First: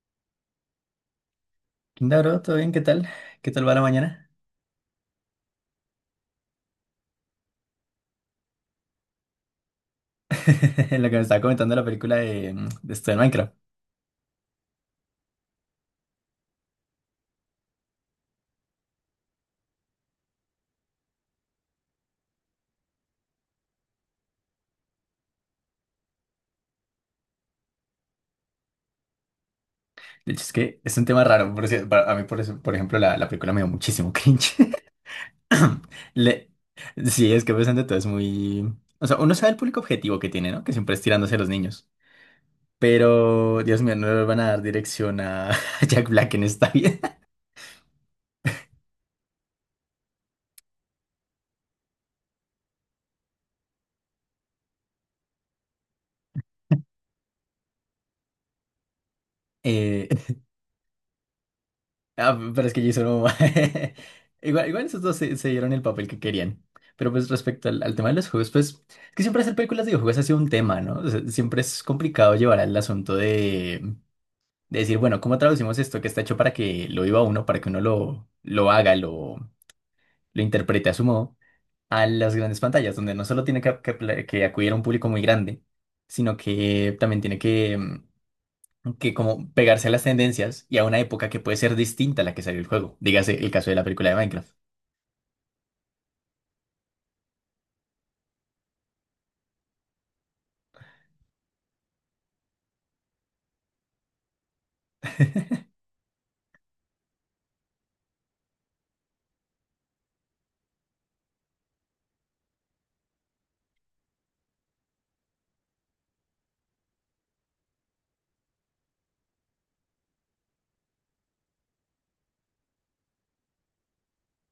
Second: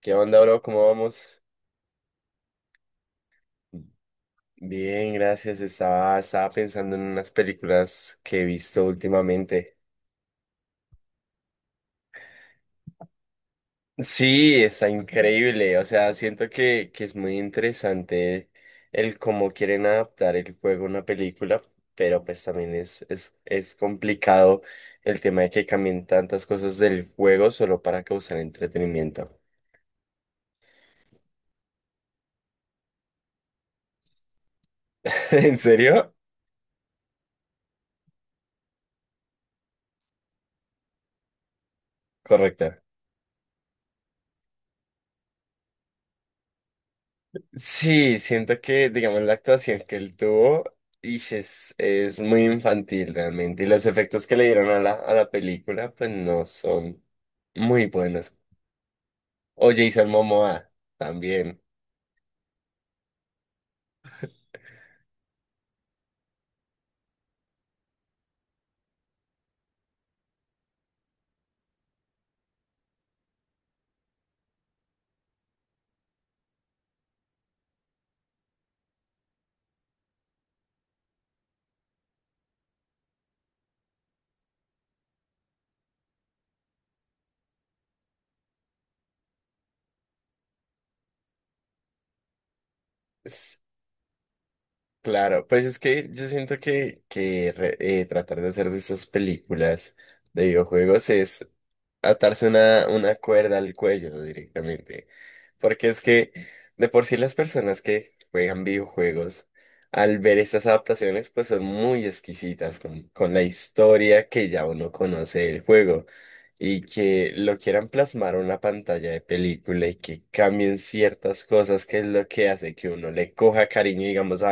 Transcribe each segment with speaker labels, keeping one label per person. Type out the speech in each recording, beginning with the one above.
Speaker 1: ¿Qué onda, bro? ¿Cómo vamos?
Speaker 2: Hola, bro, ¿todo bien? ¿Qué tal? ¿Qué tal va la mañana?
Speaker 1: Bien, gracias. Estaba pensando en unas películas que he visto últimamente.
Speaker 2: Lo que me estaba comentando la película de esto de Minecraft.
Speaker 1: Sí, está increíble. O sea, siento que es muy interesante el cómo quieren adaptar el juego a una película, pero pues también es complicado el tema de que cambien tantas cosas del juego solo para causar entretenimiento.
Speaker 2: De hecho, es que es un tema raro. A mí, por eso, por ejemplo, la película me dio muchísimo cringe.
Speaker 1: ¿En serio?
Speaker 2: Le, sí, es que pensando todo es muy... O sea, uno sabe el público objetivo que tiene, ¿no? Que siempre es tirándose a los niños.
Speaker 1: Correcto.
Speaker 2: Pero, Dios mío, no le van a dar dirección a Jack Black en esta vida.
Speaker 1: Sí, siento que, digamos, la actuación que él tuvo ish, es muy infantil realmente. Y los efectos que le dieron a la película, pues no son muy buenos. O Jason
Speaker 2: Eh,
Speaker 1: Momoa también.
Speaker 2: Ah, pero es que Jason Momoa. Igual esos dos se dieron el papel que querían. Pero pues respecto al tema de los juegos, pues es que siempre hacer películas de videojuegos ha sido un tema, ¿no? O sea, siempre es complicado llevar al asunto de decir, bueno, ¿cómo traducimos esto que está hecho para que lo viva uno, para que uno lo haga, lo interprete a su modo, a las grandes pantallas, donde no solo tiene que acudir a un público muy grande, sino que también tiene que como pegarse a las tendencias y a una época que puede ser distinta a la que salió el juego. Dígase el caso de la película de Minecraft.
Speaker 1: Claro, pues es que yo siento que, tratar de hacer de estas películas de videojuegos es atarse una cuerda al cuello directamente. Porque es que de por sí las personas que juegan videojuegos, al ver estas adaptaciones, pues son muy exquisitas con la historia que ya uno conoce del juego. Y que lo quieran plasmar a una pantalla de película y que cambien ciertas cosas, que es lo que hace que uno le coja cariño, digamos,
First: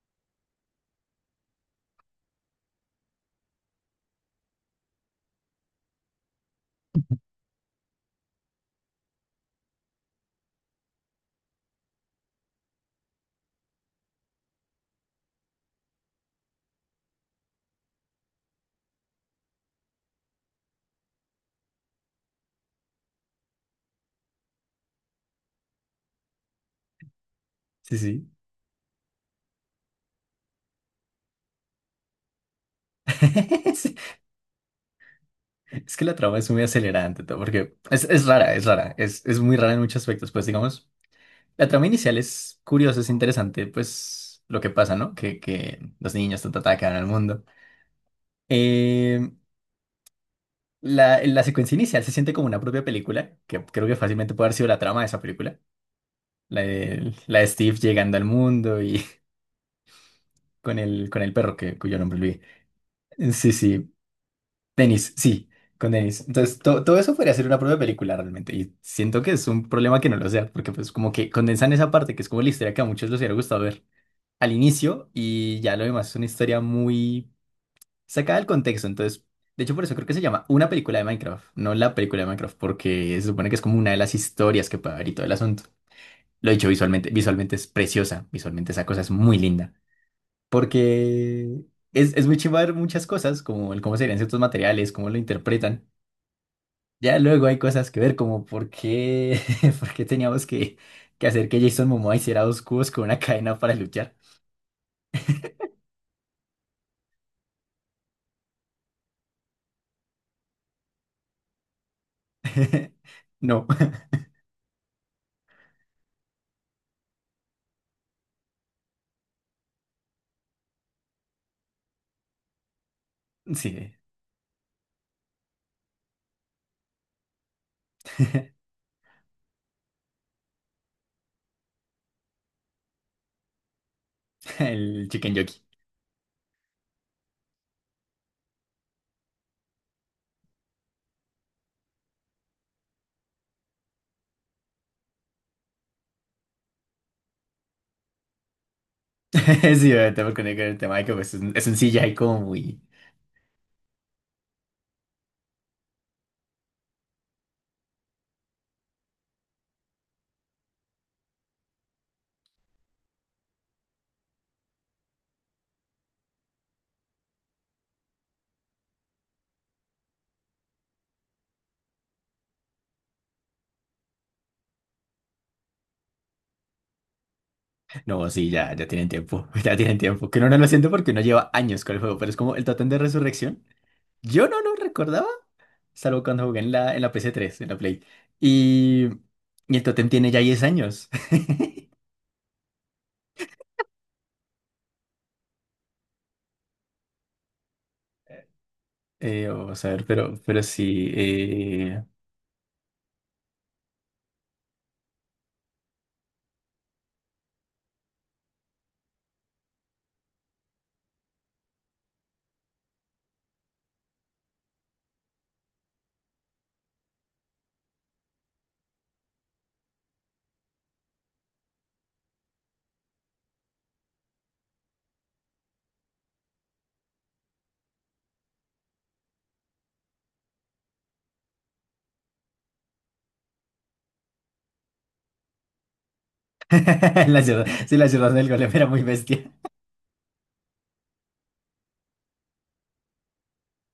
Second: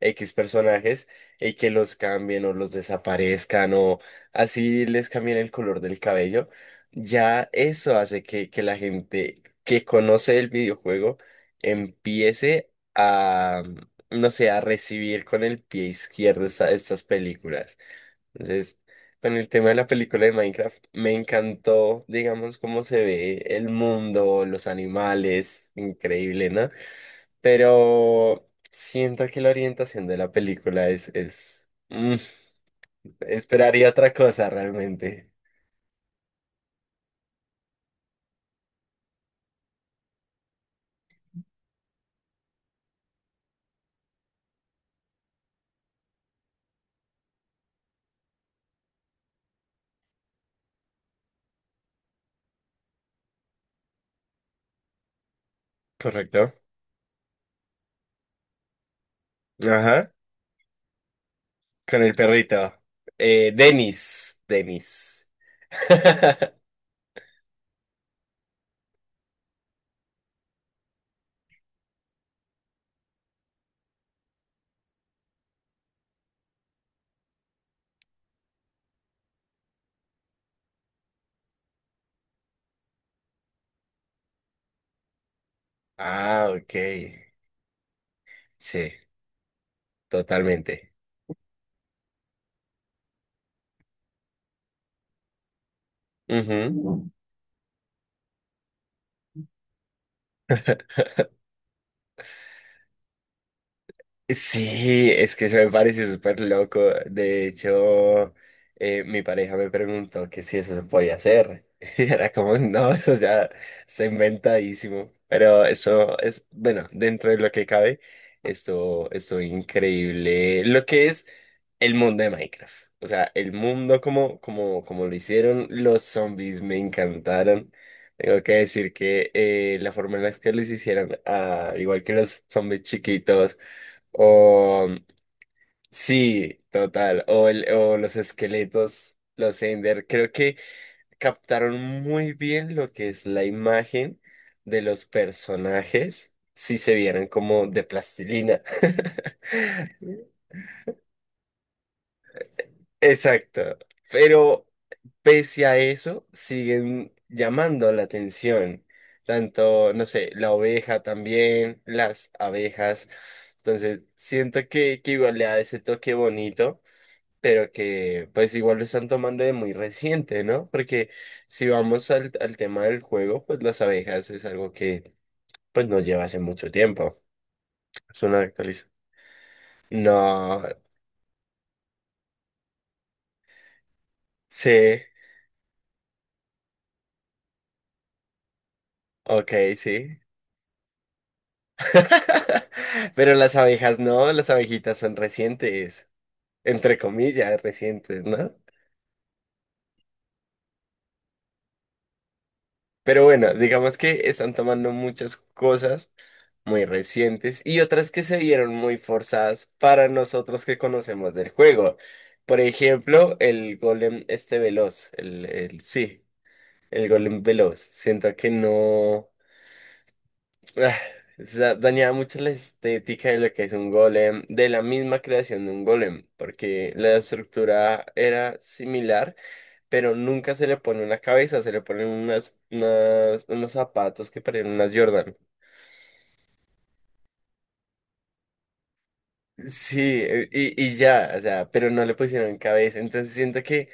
Speaker 1: X personajes y que los cambien o los desaparezcan o así les cambien el color del cabello, ya eso hace que la gente que conoce el videojuego empiece a, no sé, a recibir con el pie izquierdo estas películas. Entonces, con el tema de la película de Minecraft, me encantó, digamos, cómo se ve el mundo, los animales, increíble, ¿no?
Speaker 2: Sí, sí.
Speaker 1: Pero siento que la orientación de la película. Esperaría
Speaker 2: Sí,
Speaker 1: otra cosa realmente.
Speaker 2: es que la trama es muy acelerada ante todo, porque es rara, es rara, es muy rara en muchos aspectos. Pues digamos, la trama inicial es curiosa, es interesante, pues lo que pasa, ¿no? Que los niños quedan al mundo. Eh, la secuencia inicial se siente como una propia película, que creo que fácilmente puede haber sido la trama de esa película.
Speaker 1: Correcto.
Speaker 2: La de Steve llegando al mundo y
Speaker 1: Ajá.
Speaker 2: con el perro que, cuyo
Speaker 1: Con el
Speaker 2: nombre olvidé.
Speaker 1: perrito.
Speaker 2: Sí, sí,
Speaker 1: Dennis.
Speaker 2: Denis,
Speaker 1: Dennis.
Speaker 2: sí, con Denis. Entonces, todo eso podría ser una prueba de película realmente. Y siento que es un problema que no lo sea, porque pues como que condensan esa parte, que es como la historia que a muchos les hubiera gustado ver al inicio, y ya lo demás es una historia muy sacada del contexto. Entonces, de hecho, por eso creo que se llama una película de Minecraft, no la película de Minecraft, porque se supone que es como una de las historias que puede haber y todo el asunto.
Speaker 1: Ah,
Speaker 2: Lo he dicho
Speaker 1: ok.
Speaker 2: visualmente, visualmente es preciosa, visualmente esa
Speaker 1: Sí,
Speaker 2: cosa es muy linda.
Speaker 1: totalmente.
Speaker 2: Porque es muy chimba ver muchas cosas, como el cómo serían ciertos materiales, cómo lo interpretan.
Speaker 1: Ujú.
Speaker 2: Ya luego hay cosas que ver, como por qué, por qué teníamos que hacer que Jason Momoa hiciera dos cubos con una cadena para luchar.
Speaker 1: Sí, es que eso me parece súper loco. De hecho, mi pareja me preguntó que si eso se podía hacer. Y era como, no, eso ya
Speaker 2: No,
Speaker 1: está inventadísimo. Pero eso es, bueno, dentro de lo que cabe, esto increíble. Lo que es el mundo de Minecraft. O sea, el
Speaker 2: sí,
Speaker 1: mundo como lo hicieron los zombies me encantaron. Tengo que decir que la forma en la que los hicieron, igual que los zombies chiquitos. O
Speaker 2: el chicken jockey.
Speaker 1: sí, total. O, o los esqueletos, los Ender. Creo que captaron muy bien lo que es la imagen de los personajes si se vieran como de plastilina.
Speaker 2: Sí, obviamente, porque con el tema de que pues, es un CGI como muy...
Speaker 1: Exacto. Pero pese a eso, siguen llamando la atención. Tanto, no sé, la oveja también, las abejas. Entonces, siento que igual le da ese toque bonito. Pero que pues igual lo están tomando de muy reciente, ¿no? Porque si vamos al tema del juego, pues las abejas es algo que pues no lleva hace mucho tiempo. Es
Speaker 2: No,
Speaker 1: una
Speaker 2: sí, ya, ya
Speaker 1: actualización.
Speaker 2: tienen tiempo, ya tienen tiempo. Que uno no
Speaker 1: No,
Speaker 2: lo siente porque uno lleva años con el juego, pero es como el Totem de Resurrección. Yo no lo
Speaker 1: sí,
Speaker 2: recordaba. Salvo cuando jugué en la PS3 en la Play. Y,
Speaker 1: ok,
Speaker 2: y el Totem
Speaker 1: sí.
Speaker 2: tiene ya 10 años.
Speaker 1: Pero las abejas no, las abejitas son recientes, entre comillas, recientes, ¿no?
Speaker 2: Vamos a ver, pero sí.
Speaker 1: Pero bueno, digamos que están tomando muchas cosas muy recientes y otras que se vieron muy forzadas para nosotros que conocemos del juego. Por ejemplo, el golem este veloz, el sí, el golem veloz. Siento que no ah, o sea, dañaba mucho la estética de lo que es un golem, de la misma creación de un golem, porque la estructura era similar, pero nunca se le pone una cabeza, se le ponen unos zapatos que parecen unas Jordan.
Speaker 2: La ciudad, sí, la ciudad del golem era muy bestia.
Speaker 1: Sí, y ya, o sea, pero no le pusieron cabeza. Entonces siento que,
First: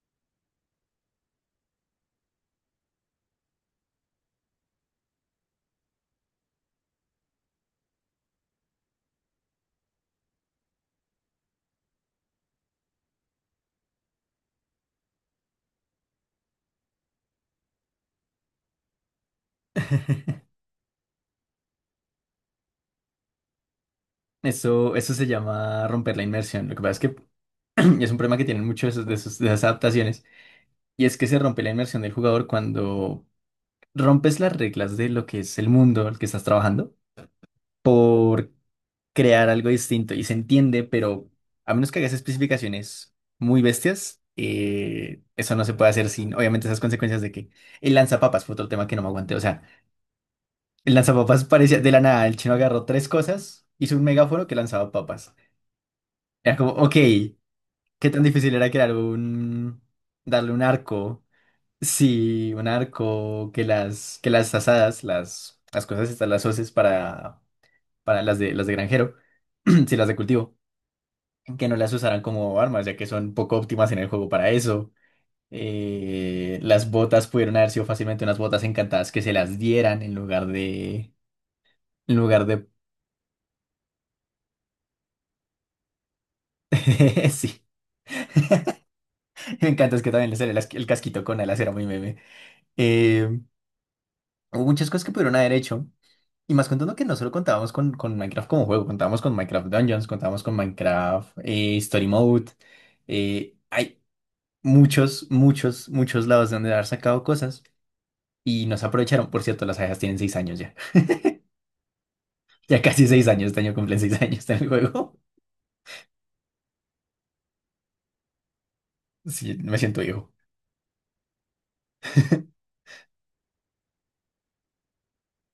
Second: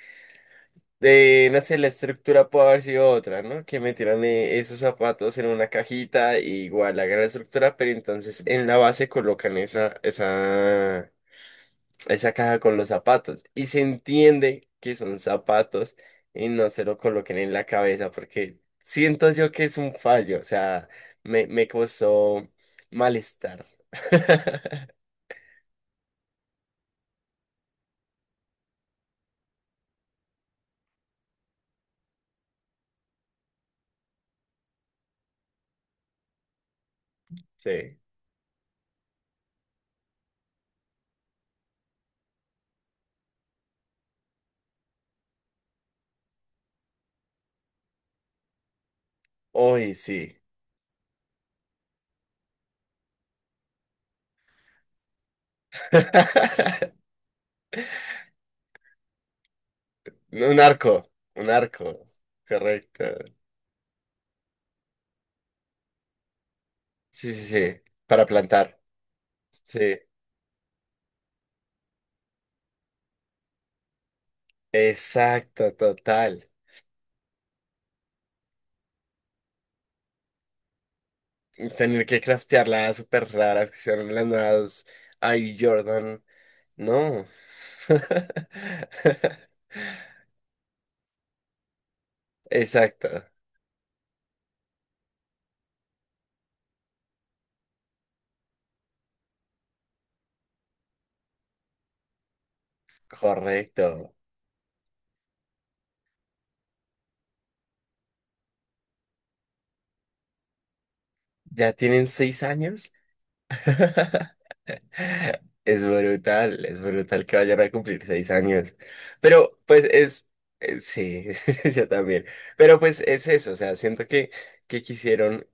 Speaker 1: no sé, la estructura puede haber sido otra, ¿no? Que metieran esos zapatos en una cajita, y igual hagan la estructura, pero entonces en la base colocan esa caja con los zapatos. Y se entiende que son zapatos y no se lo coloquen en la cabeza, porque siento yo que es un fallo, o sea, me causó malestar.
Speaker 2: Eso, eso se llama romper la inmersión. Lo que pasa es que es un problema que tienen muchos de esas adaptaciones. Y es que se rompe la inmersión del jugador cuando rompes las reglas de lo que es el mundo al que estás trabajando
Speaker 1: Sí.
Speaker 2: crear algo distinto y se entiende, pero a menos que hagas especificaciones muy bestias, eso no se puede hacer sin, obviamente, esas consecuencias de que el lanzapapas fue otro tema que no me aguanté. O sea,
Speaker 1: Hoy sí.
Speaker 2: el lanzapapas parecía de la nada, el chino agarró tres cosas, hizo un megáforo que lanzaba papas. Era como, ok, ¿qué tan difícil era darle un arco?
Speaker 1: Un arco,
Speaker 2: Sí, un
Speaker 1: correcto.
Speaker 2: arco, que las asadas, las cosas estas, las hoces
Speaker 1: Sí,
Speaker 2: para,
Speaker 1: sí, sí,
Speaker 2: para
Speaker 1: para
Speaker 2: las de
Speaker 1: plantar.
Speaker 2: granjero, si
Speaker 1: Sí,
Speaker 2: las de cultivo que no las usarán como armas, ya que son poco óptimas en el juego para eso.
Speaker 1: exacto, total.
Speaker 2: Las botas pudieron haber sido fácilmente unas botas encantadas que se las dieran en lugar de.
Speaker 1: Tener
Speaker 2: En
Speaker 1: que
Speaker 2: lugar
Speaker 1: craftear
Speaker 2: de...
Speaker 1: las súper raras que son las nuevas Air Jordan. No.
Speaker 2: Sí, me encanta, es que también le sale el casquito con alas, era muy meme.
Speaker 1: Exacto,
Speaker 2: Eh, Hubo muchas cosas que pudieron haber hecho. Y más contando que no solo contábamos con Minecraft como juego, contábamos con Minecraft Dungeons, contábamos con Minecraft Story Mode. Hay
Speaker 1: correcto.
Speaker 2: muchos, muchos, muchos lados de donde haber sacado cosas. Y nos aprovecharon, por cierto, las abejas tienen 6 años ya.
Speaker 1: ¿Ya tienen seis
Speaker 2: Ya
Speaker 1: años?
Speaker 2: casi 6 años, este año cumplen seis años en el juego.
Speaker 1: Es brutal que vayan a cumplir 6 años.
Speaker 2: Sí,
Speaker 1: Pero
Speaker 2: me
Speaker 1: pues
Speaker 2: siento
Speaker 1: es,
Speaker 2: viejo.
Speaker 1: sí, yo también. Pero pues es eso, o sea, siento que quisieron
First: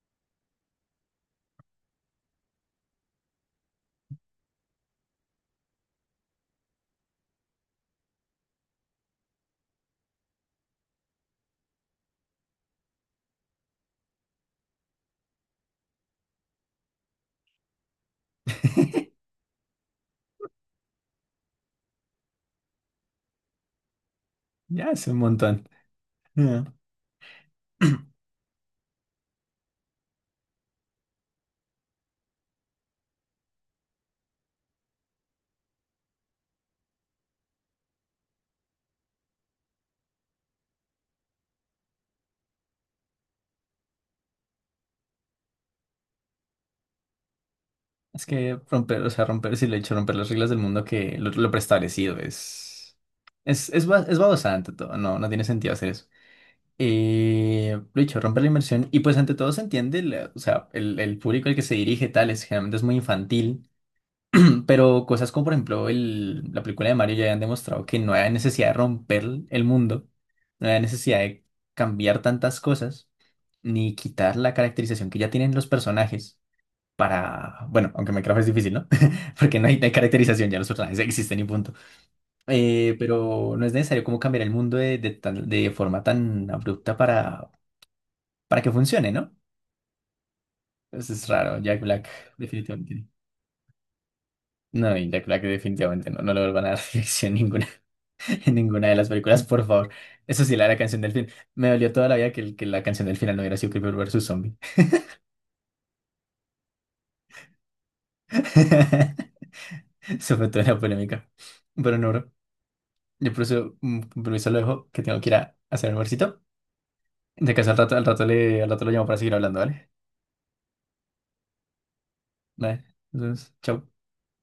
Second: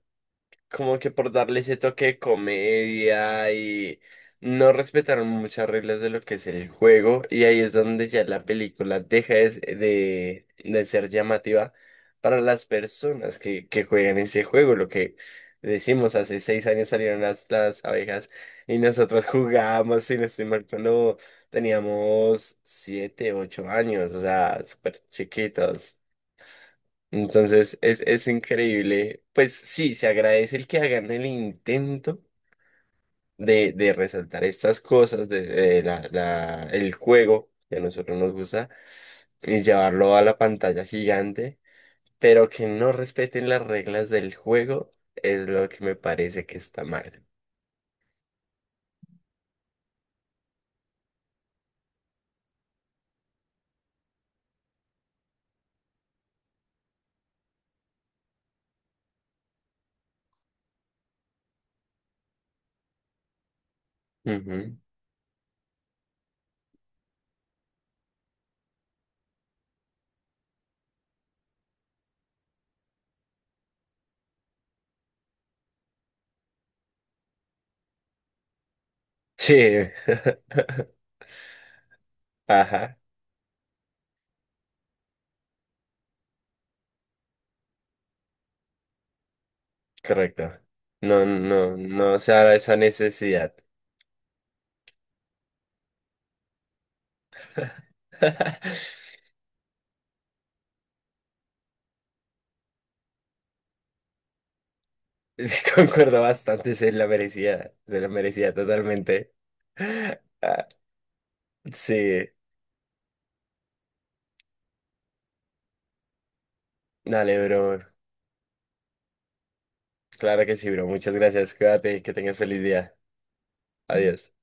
Speaker 1: como que por darle ese toque de comedia y no respetaron muchas reglas de lo que es el juego y ahí es donde ya la película deja de ser llamativa para las personas que juegan ese juego, lo que decimos, hace 6 años salieron las abejas y nosotros jugábamos, si no estoy mal, cuando teníamos 7, 8 años, o sea,
Speaker 2: Ya
Speaker 1: súper
Speaker 2: es un montón.
Speaker 1: chiquitos.
Speaker 2: Ah.
Speaker 1: Entonces es, es increíble. Pues sí, se agradece el que hagan el intento de resaltar estas cosas, de el juego que a nosotros nos gusta, y llevarlo a la pantalla gigante, pero que no respeten las reglas del juego es lo que me parece que está mal.
Speaker 2: Es que romper, o sea, romper, si le he hecho romper las reglas del mundo que lo preestablecido es. Es babosa ante todo, no, no tiene sentido hacer eso. Lo dicho, romper la inmersión y pues ante todo se entiende, o sea, el público al que se dirige tal es generalmente es muy infantil.
Speaker 1: Ujú.
Speaker 2: Pero cosas como, por ejemplo, la película de Mario ya han demostrado que no hay necesidad de romper el mundo, no hay necesidad de cambiar tantas cosas, ni quitar la caracterización que ya tienen los personajes para, bueno, aunque Minecraft es difícil, ¿no? Porque no hay, no
Speaker 1: Sí.
Speaker 2: hay caracterización, ya los personajes existen y punto.
Speaker 1: Ajá,
Speaker 2: Pero no es necesario como cambiar el mundo de forma tan abrupta para que funcione, ¿no?
Speaker 1: correcto.
Speaker 2: Eso
Speaker 1: No,
Speaker 2: es raro,
Speaker 1: no,
Speaker 2: Jack Black
Speaker 1: no se da esa
Speaker 2: definitivamente.
Speaker 1: necesidad.
Speaker 2: No, y Jack Black definitivamente no, no le vuelvan a dar dirección ninguna. En ninguna de las películas, por favor. Eso sí, la canción del fin. Me dolió toda la vida que la canción del final no hubiera sido Creeper versus Zombie.
Speaker 1: Concuerdo bastante, se la merecía totalmente.
Speaker 2: Sobre todo
Speaker 1: Ah,
Speaker 2: en la polémica. Pero no,
Speaker 1: sí,
Speaker 2: bro. Yo por eso, con permiso, lo dejo, que tengo que ir a hacer el almuercito.
Speaker 1: dale,
Speaker 2: De casa al
Speaker 1: bro.
Speaker 2: rato, al rato lo llamo para seguir hablando, ¿vale?
Speaker 1: Claro que sí, bro. Muchas gracias. Cuídate, que tengas feliz
Speaker 2: Vale.
Speaker 1: día.
Speaker 2: Entonces, chao.
Speaker 1: Adiós.